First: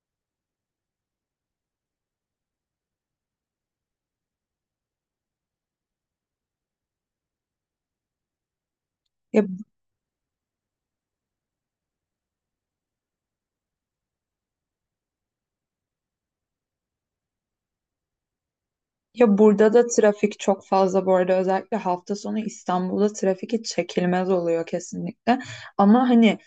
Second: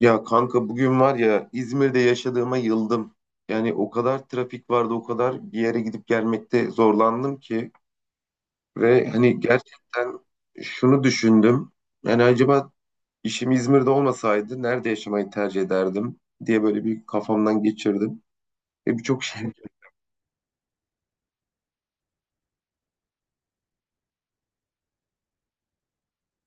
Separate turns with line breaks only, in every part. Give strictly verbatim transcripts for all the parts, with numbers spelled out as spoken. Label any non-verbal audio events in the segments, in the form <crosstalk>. Ya kanka bugün var ya İzmir'de yaşadığıma yıldım. Yani o kadar trafik vardı, o kadar bir yere gidip gelmekte zorlandım ki ve hani
Ya,
gerçekten şunu düşündüm. Yani acaba işim İzmir'de olmasaydı nerede yaşamayı tercih ederdim diye böyle bir kafamdan geçirdim. Ve birçok
ya
şey.
burada da trafik çok fazla bu arada, özellikle hafta sonu İstanbul'da trafik hiç çekilmez oluyor kesinlikle. Ama hani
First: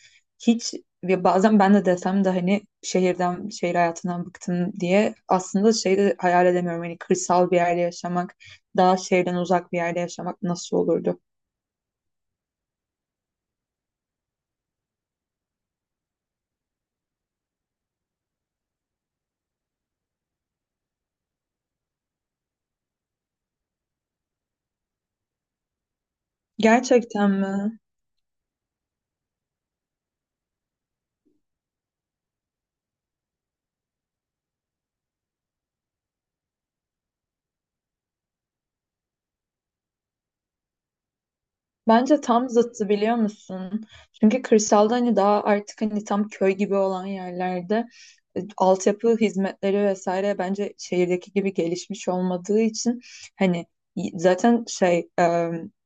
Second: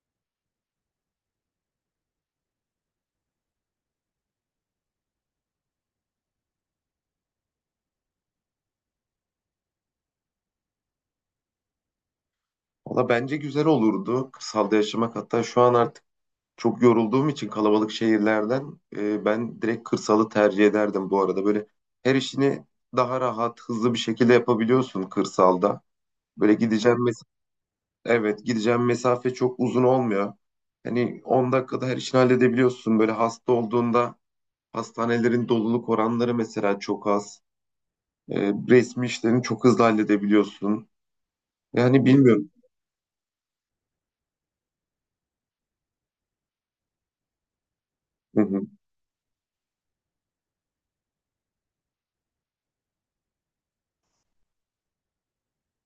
hiç, ya bazen ben de desem de hani şehirden, şehir hayatından bıktım diye aslında şeyi de hayal edemiyorum. Hani kırsal bir yerde yaşamak, daha şehirden uzak bir yerde yaşamak nasıl olurdu?
Valla bence güzel olurdu kırsalda yaşamak. Hatta şu an artık Çok yorulduğum için kalabalık şehirlerden e, ben direkt kırsalı tercih ederdim bu arada. Böyle her işini daha rahat, hızlı bir şekilde yapabiliyorsun kırsalda. Böyle gideceğim mes-
Gerçekten mi?
evet, gideceğim mesafe çok uzun olmuyor. Hani on dakikada her işini halledebiliyorsun. Böyle hasta olduğunda hastanelerin doluluk oranları mesela çok az. E, resmi işlerini çok hızlı halledebiliyorsun. Yani
Bence tam
bilmiyorum.
zıttı, biliyor musun? Çünkü kırsalda hani daha artık hani tam köy gibi olan yerlerde e,
Hı hı,
altyapı hizmetleri vesaire bence şehirdeki gibi gelişmiş olmadığı için hani y- zaten şey, e,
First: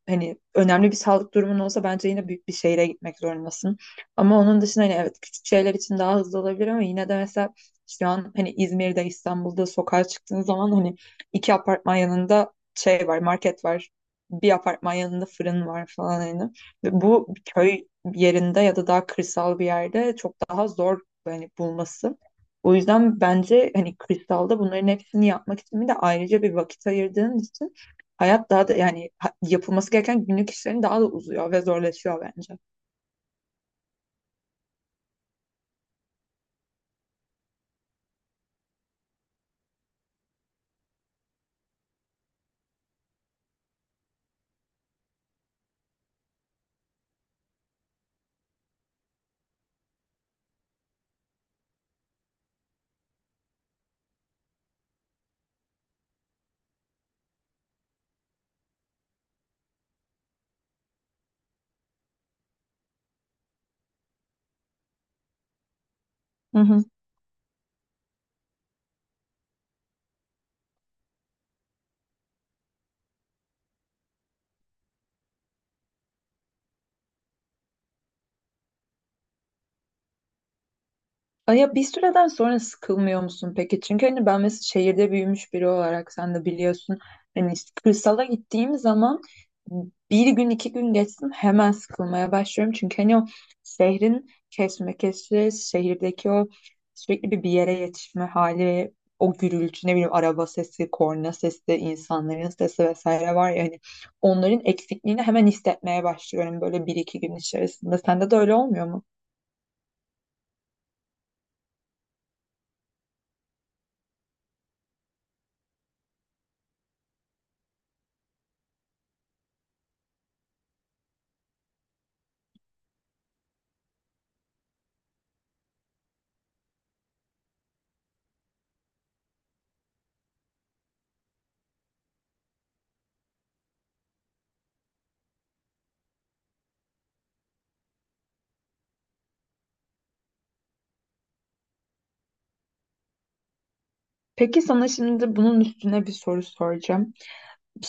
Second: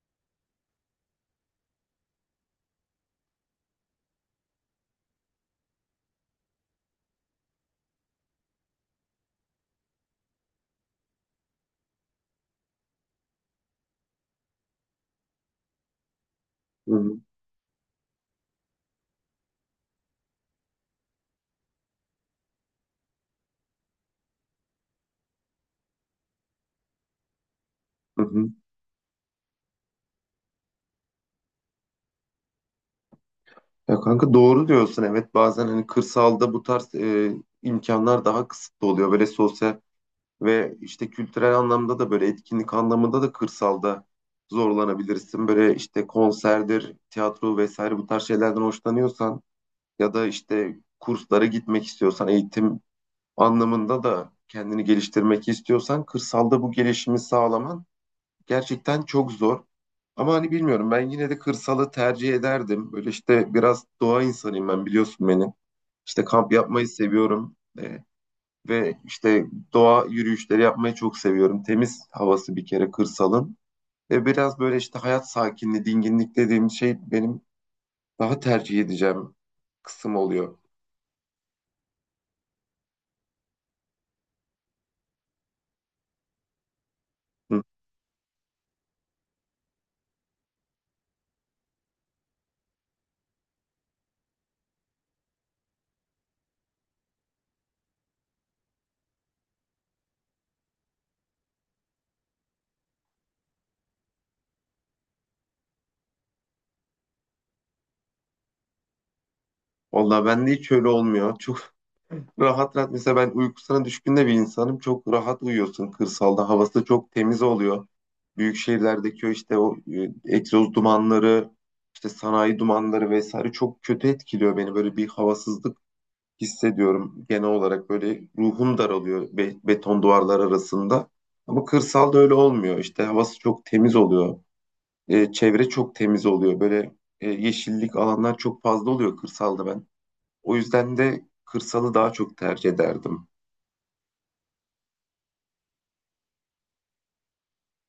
hani önemli bir sağlık durumun olsa bence yine büyük bir şehire gitmek zorundasın. Ama onun dışında hani evet, küçük şeyler için daha hızlı olabilir ama yine de mesela şu an hani İzmir'de, İstanbul'da sokağa çıktığın zaman hani iki apartman yanında şey var, market var, bir apartman yanında fırın var falan hani.
hı
Ve
hı,
bu köy yerinde ya da daha kırsal bir yerde çok daha zor hani bulması. O yüzden bence hani kırsalda bunların hepsini yapmak için bir de ayrıca bir vakit ayırdığın için
hı hı.
hayat daha da yani ha- yapılması gereken günlük işlerin daha da uzuyor ve zorlaşıyor bence.
Ya kanka doğru diyorsun, evet, bazen hani kırsalda bu tarz e, imkanlar daha kısıtlı oluyor. Böyle sosyal ve işte kültürel anlamda da böyle etkinlik anlamında da kırsalda zorlanabilirsin. Böyle işte konserdir, tiyatro vesaire bu tarz şeylerden hoşlanıyorsan ya da işte kurslara gitmek istiyorsan, eğitim anlamında da kendini geliştirmek istiyorsan kırsalda bu gelişimi sağlaman Gerçekten çok zor. Ama hani bilmiyorum, ben yine de kırsalı tercih ederdim. Böyle işte biraz doğa insanıyım ben, biliyorsun beni. İşte kamp
Hı hı.
yapmayı seviyorum. Ee, ve işte doğa yürüyüşleri yapmayı çok seviyorum. Temiz havası bir kere kırsalın. Ve biraz böyle işte hayat sakinliği, dinginlik dediğim şey benim daha tercih edeceğim kısım oluyor.
Ay, ya bir süreden sonra sıkılmıyor musun peki? Çünkü hani ben mesela şehirde büyümüş biri olarak, sen de biliyorsun. Hani
Hı.
işte kırsala gittiğim zaman bir gün iki gün geçsin hemen sıkılmaya başlıyorum. Çünkü hani o şehrin kesmekesi, şehirdeki o sürekli bir bir yere yetişme hali ve o gürültü, ne bileyim, araba sesi, korna sesi, insanların sesi vesaire var ya hani, onların eksikliğini hemen hissetmeye başlıyorum böyle bir iki gün içerisinde. Sende de öyle olmuyor mu?
Vallahi bende hiç öyle olmuyor. Çok <laughs> rahat rahat, mesela ben uykusuna düşkün de bir insanım. Çok rahat uyuyorsun kırsalda. Havası çok temiz oluyor. büyük şehirlerdeki o işte o e, egzoz dumanları, işte sanayi dumanları vesaire çok kötü etkiliyor beni. Böyle bir havasızlık hissediyorum genel olarak. Böyle ruhum daralıyor be- beton duvarlar arasında. Ama kırsalda öyle olmuyor. İşte havası çok temiz oluyor. E, çevre çok temiz oluyor. Böyle e, yeşillik alanlar çok fazla oluyor kırsalda ben. O yüzden de kırsalı daha çok tercih ederdim.
Peki sana şimdi bunun üstüne bir soru soracağım.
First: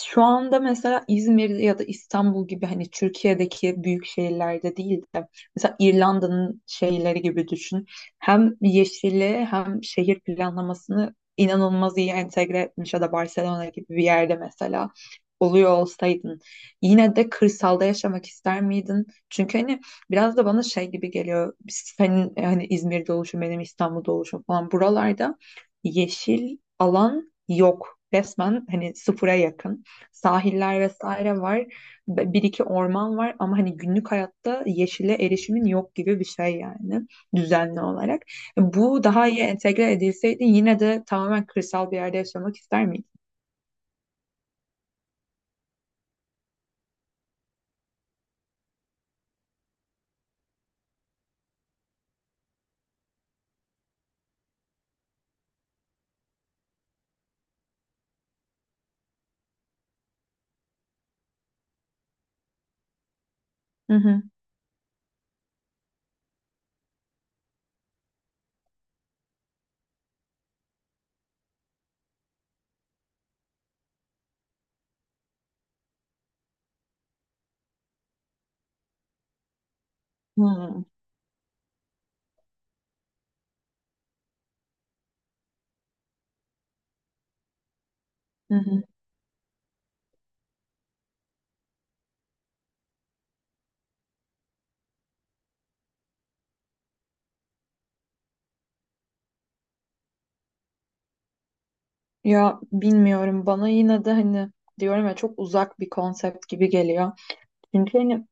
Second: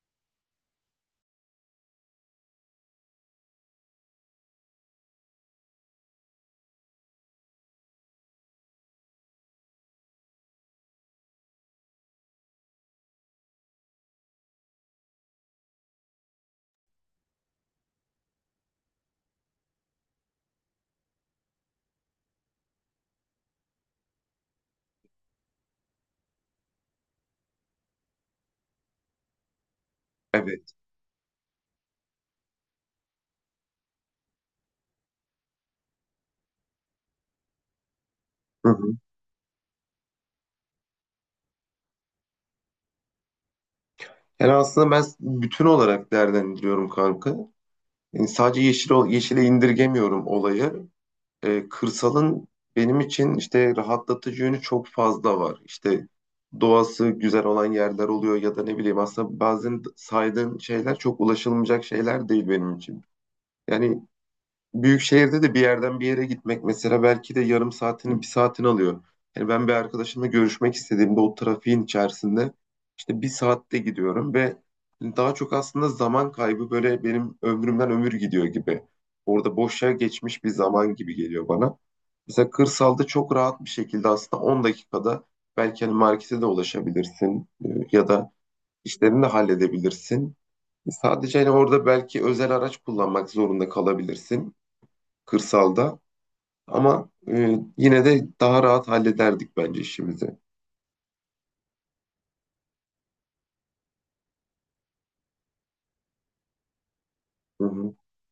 Şu anda mesela İzmir ya da İstanbul gibi hani Türkiye'deki büyük şehirlerde değil de mesela İrlanda'nın şehirleri gibi düşün. Hem yeşili hem şehir planlamasını inanılmaz iyi entegre etmiş ya da Barcelona gibi bir yerde mesela oluyor olsaydın yine de kırsalda yaşamak ister miydin? Çünkü hani biraz da bana şey gibi geliyor. Senin hani İzmir'de oluşun, benim İstanbul'da oluşum falan, buralarda yeşil alan yok. Resmen hani sıfıra yakın,
Evet.
sahiller vesaire var. Be- Bir iki orman var ama hani günlük hayatta yeşile erişimin yok gibi bir şey yani, düzenli olarak.
Hı hı.
Bu daha iyi entegre edilseydi yine de tamamen kırsal bir yerde yaşamak ister miydin?
Yani aslında ben bütün olarak değerlendiriyorum kanka. Yani sadece yeşil, ol- yeşile indirgemiyorum olayı. Ee, kırsalın benim için işte rahatlatıcı yönü çok fazla var. İşte doğası güzel olan yerler oluyor ya da ne bileyim, aslında bazen saydığın şeyler çok ulaşılmayacak şeyler değil benim için.
Hı
Yani
hı.
büyük şehirde de bir yerden bir yere gitmek mesela belki de yarım saatini, bir saatini alıyor. Yani ben bir arkadaşımla görüşmek istediğimde o trafiğin içerisinde işte bir saatte gidiyorum ve daha çok aslında zaman kaybı, böyle benim ömrümden ömür gidiyor gibi. Orada boşa geçmiş bir
Hmm.
zaman gibi geliyor bana. Mesela kırsalda çok rahat bir şekilde aslında on dakikada belki hani markete de ulaşabilirsin e, ya da
Hı hı.
işlerini de halledebilirsin. Sadece hani orada belki özel araç kullanmak zorunda kalabilirsin kırsalda. Ama e, yine de daha rahat hallederdik bence işimizi.
Ya bilmiyorum, bana yine de hani diyorum ya, çok uzak bir konsept gibi geliyor.
Hı hı,
Çünkü hani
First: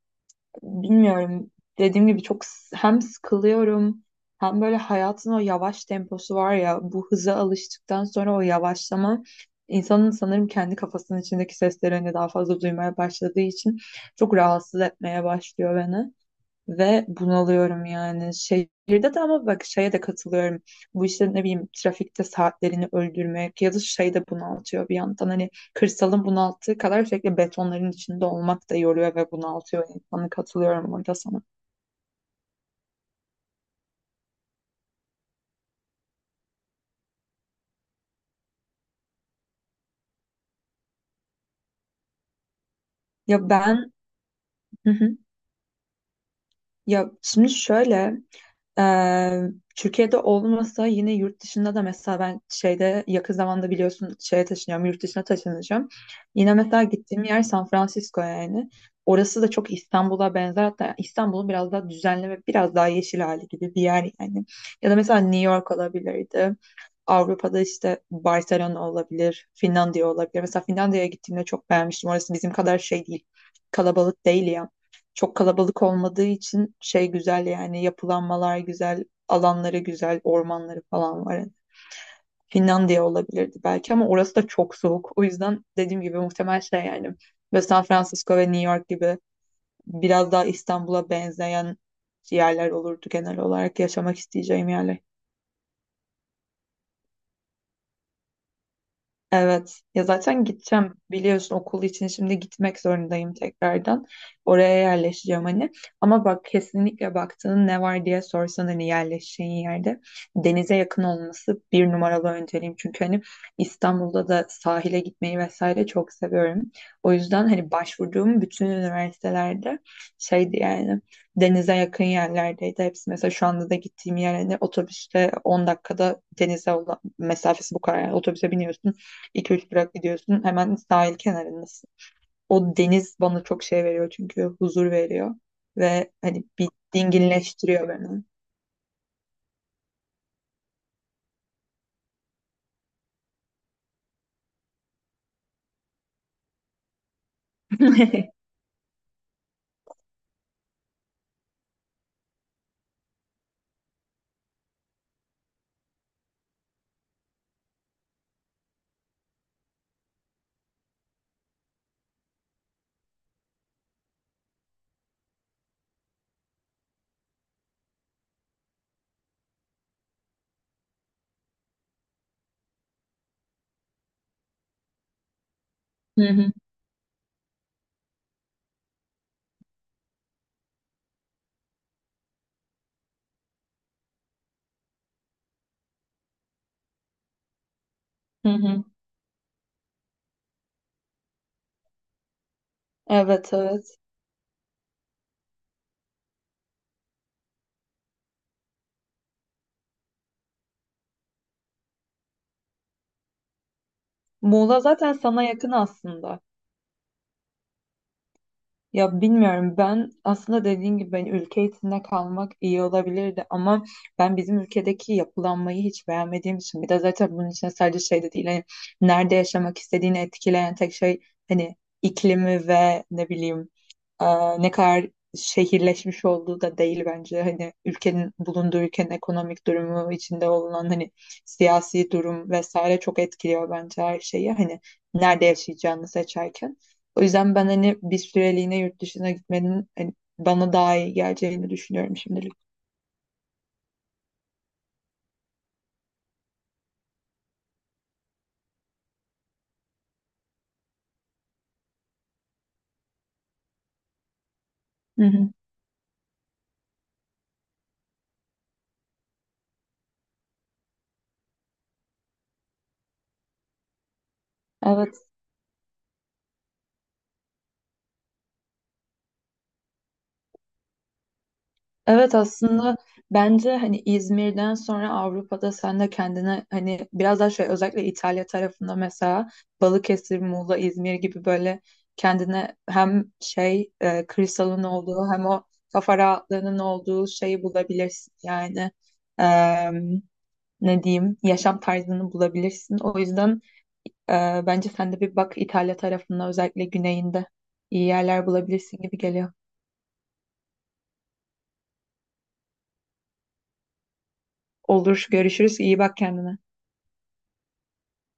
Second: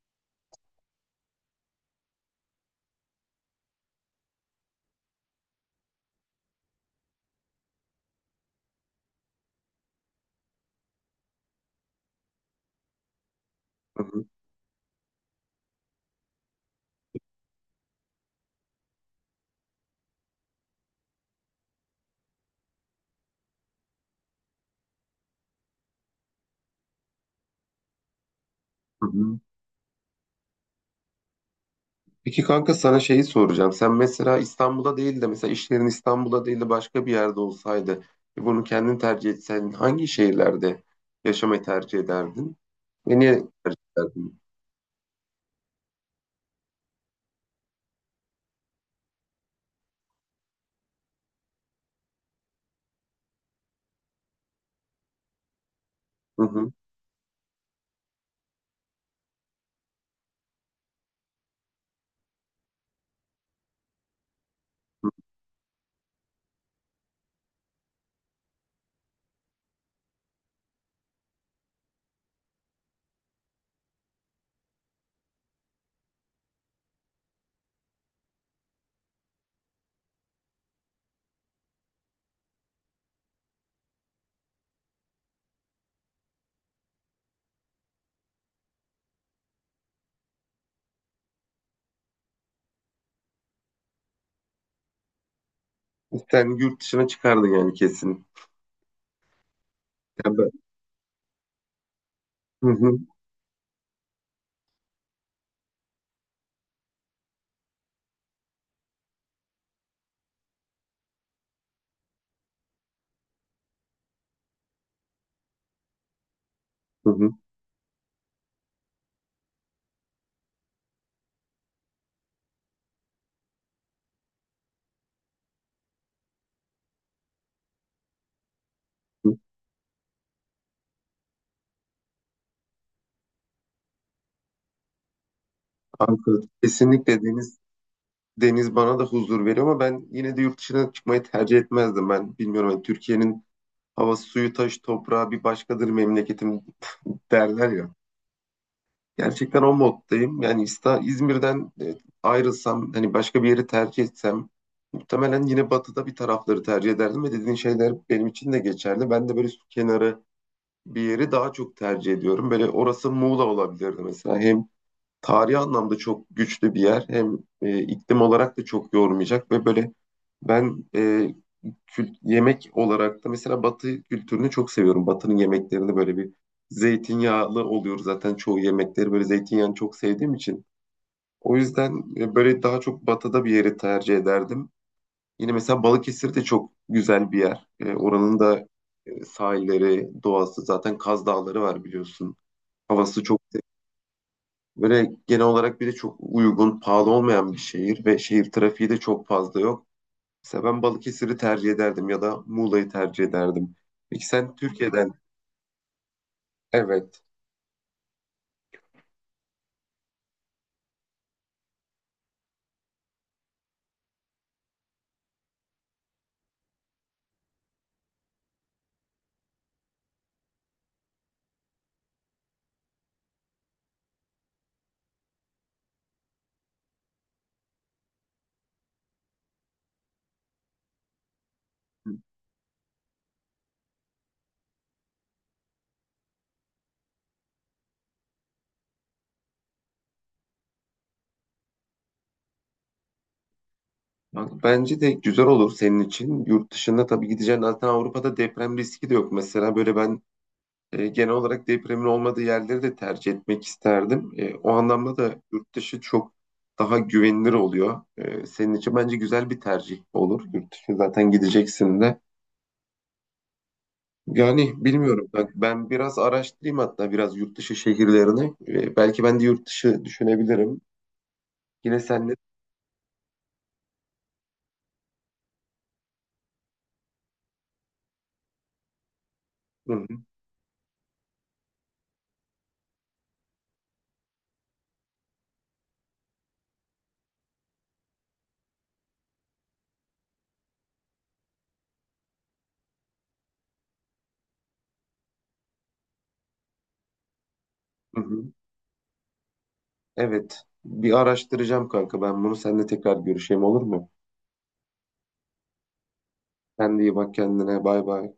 bilmiyorum. Dediğim gibi çok, s- hem sıkılıyorum hem böyle hayatın o yavaş temposu var ya, bu hıza alıştıktan sonra o yavaşlama insanın sanırım kendi kafasının içindeki seslerini daha fazla duymaya başladığı için
hı hı,
çok rahatsız etmeye başlıyor beni. Ve bunalıyorum yani. Şehirde de, ama bak, şeye de katılıyorum. Bu işte ne bileyim trafikte saatlerini öldürmek ya da şey de bunaltıyor bir yandan. Hani kırsalın bunalttığı kadar sürekli betonların içinde olmak da
hı
yoruyor ve
hı.
bunaltıyor insanı. Katılıyorum orada sana.
Peki kanka sana şeyi soracağım. Sen mesela İstanbul'da değil de, mesela işlerin İstanbul'da değil de başka bir yerde olsaydı ve bunu kendin tercih etsen, hangi şehirlerde yaşamayı tercih ederdin? Ve niye
Ya
tercih
ben,
ederdin?
hı hı, ya şimdi şöyle, Ee, Türkiye'de olmasa yine yurt dışında da mesela ben şeyde yakın zamanda, biliyorsun, şeye taşınıyorum, yurt dışına taşınacağım.
Hı
Yine
hı.
mesela gittiğim yer San Francisco yani. Orası da çok İstanbul'a benzer, hatta İstanbul'un biraz daha düzenli ve biraz daha yeşil hali gibi bir yer yani. Ya da mesela New York olabilirdi. Avrupa'da işte Barcelona olabilir, Finlandiya olabilir. Mesela Finlandiya'ya gittiğimde çok beğenmiştim. Orası bizim kadar şey değil, kalabalık değil ya. Çok kalabalık olmadığı için şey güzel yani, yapılanmalar güzel, alanları güzel, ormanları falan var. Yani Finlandiya olabilirdi belki ama orası da çok soğuk. O yüzden dediğim gibi muhtemel şey yani, ve San Francisco ve New York gibi biraz daha İstanbul'a benzeyen yerler olurdu genel olarak yaşamak isteyeceğim yerler.
Sen yurt dışına çıkardın yani kesin.
Evet. Ya
Ya
zaten
ben-
gideceğim, biliyorsun okul için, şimdi
Hı
gitmek
hı,
zorundayım tekrardan. Oraya yerleşeceğim hani. Ama bak, kesinlikle baktığın ne var diye sorsan hani, yerleşeceğin yerde denize yakın olması bir numaralı önceliğim. Çünkü hani İstanbul'da da sahile gitmeyi vesaire çok seviyorum.
hı
O
hı,
yüzden hani başvurduğum bütün üniversitelerde şeydi yani, denize yakın yerlerdeydi hepsi. Mesela şu anda da gittiğim yer hani otobüste on dakikada, denize olan mesafesi bu kadar. Yani otobüse biniyorsun.
hı.
iki üç durak gidiyorsun. Hemen sahil kenarındasın. O deniz bana çok şey veriyor, çünkü huzur veriyor. Ve
Ankara
hani bir
kesinlikle deniz...
dinginleştiriyor beni.
Deniz bana da huzur veriyor ama ben yine de yurt dışına çıkmayı tercih etmezdim. Ben bilmiyorum, hani Türkiye'nin havası, suyu, taşı, toprağı bir başkadır memleketim derler ya.
<laughs>
Gerçekten o moddayım. Yani İsta- İzmir'den e, ayrılsam, hani başka bir yeri tercih etsem muhtemelen yine batıda bir tarafları tercih ederdim ve dediğin şeyler benim için de geçerli. Ben de böyle su kenarı bir yeri daha çok tercih ediyorum. Böyle orası Muğla olabilirdi mesela. Hem tarihi anlamda çok güçlü bir yer. Hem e, iklim olarak da çok yormayacak ve böyle ben e, kült- yemek olarak da mesela Batı kültürünü çok seviyorum. Batı'nın yemeklerini böyle
Hı
bir
hı,
zeytinyağlı oluyor zaten çoğu yemekleri, böyle zeytinyağını çok sevdiğim için. O yüzden e, böyle daha çok Batı'da bir yeri tercih ederdim. Yine mesela Balıkesir de çok güzel bir yer. E, oranın
hı
da
hı.
e, sahilleri, doğası, zaten Kaz Dağları var biliyorsun. Havası çok...
Evet, evet.
Böyle genel olarak bir de çok uygun, pahalı olmayan bir şehir ve şehir trafiği de çok fazla yok. Mesela ben Balıkesir'i tercih ederdim ya da Muğla'yı tercih ederdim. Peki sen
Muğla
Türkiye'den,
zaten sana yakın aslında.
evet.
Ya bilmiyorum, ben aslında dediğin gibi ben ülke içinde kalmak iyi olabilirdi ama ben bizim ülkedeki yapılanmayı hiç beğenmediğim için, bir de zaten bunun içine sadece şey de değil hani, nerede yaşamak istediğini etkileyen tek şey hani iklimi ve ne bileyim, e, ne kadar şehirleşmiş olduğu da değil bence hani, ülkenin bulunduğu, ülkenin ekonomik durumu içinde olan hani siyasi durum vesaire çok etkiliyor bence her şeyi hani, nerede yaşayacağını seçerken. O yüzden ben hani bir süreliğine yurt dışına gitmenin hani bana daha iyi geleceğini düşünüyorum şimdilik.
Bak, bence de güzel olur senin için. Yurt dışında tabii gideceğin, zaten Avrupa'da deprem riski de yok. Mesela böyle ben e, genel olarak depremin olmadığı yerleri de tercih etmek isterdim. E, o anlamda
Hı
da
hı.
yurt dışı çok daha güvenilir oluyor. E, senin için bence güzel bir tercih olur. Yurt dışı zaten gideceksin de. Yani
Evet.
bilmiyorum. Bak ben biraz araştırayım hatta biraz yurt dışı şehirlerini. Ee, belki ben de yurt dışı düşünebilirim. Yine senle.
Evet aslında, bence hani İzmir'den sonra Avrupa'da sen de kendine hani biraz daha şey, özellikle İtalya tarafında mesela
Hı hı,
Balıkesir, Muğla, İzmir gibi böyle kendine hem şey, e, kırsalın olduğu hem o kafa rahatlığının olduğu şeyi bulabilirsin yani. Em, Ne diyeyim, yaşam tarzını bulabilirsin. O yüzden, Ee, bence sen de bir bak, İtalya tarafında özellikle güneyinde iyi
hı
yerler
hı.
bulabilirsin gibi geliyor.
Evet. Bir araştıracağım kanka. Ben bunu seninle tekrar görüşeyim, olur mu?
Olur, görüşürüz. İyi bak kendine.
Sen de iyi bak kendine. Bay bay.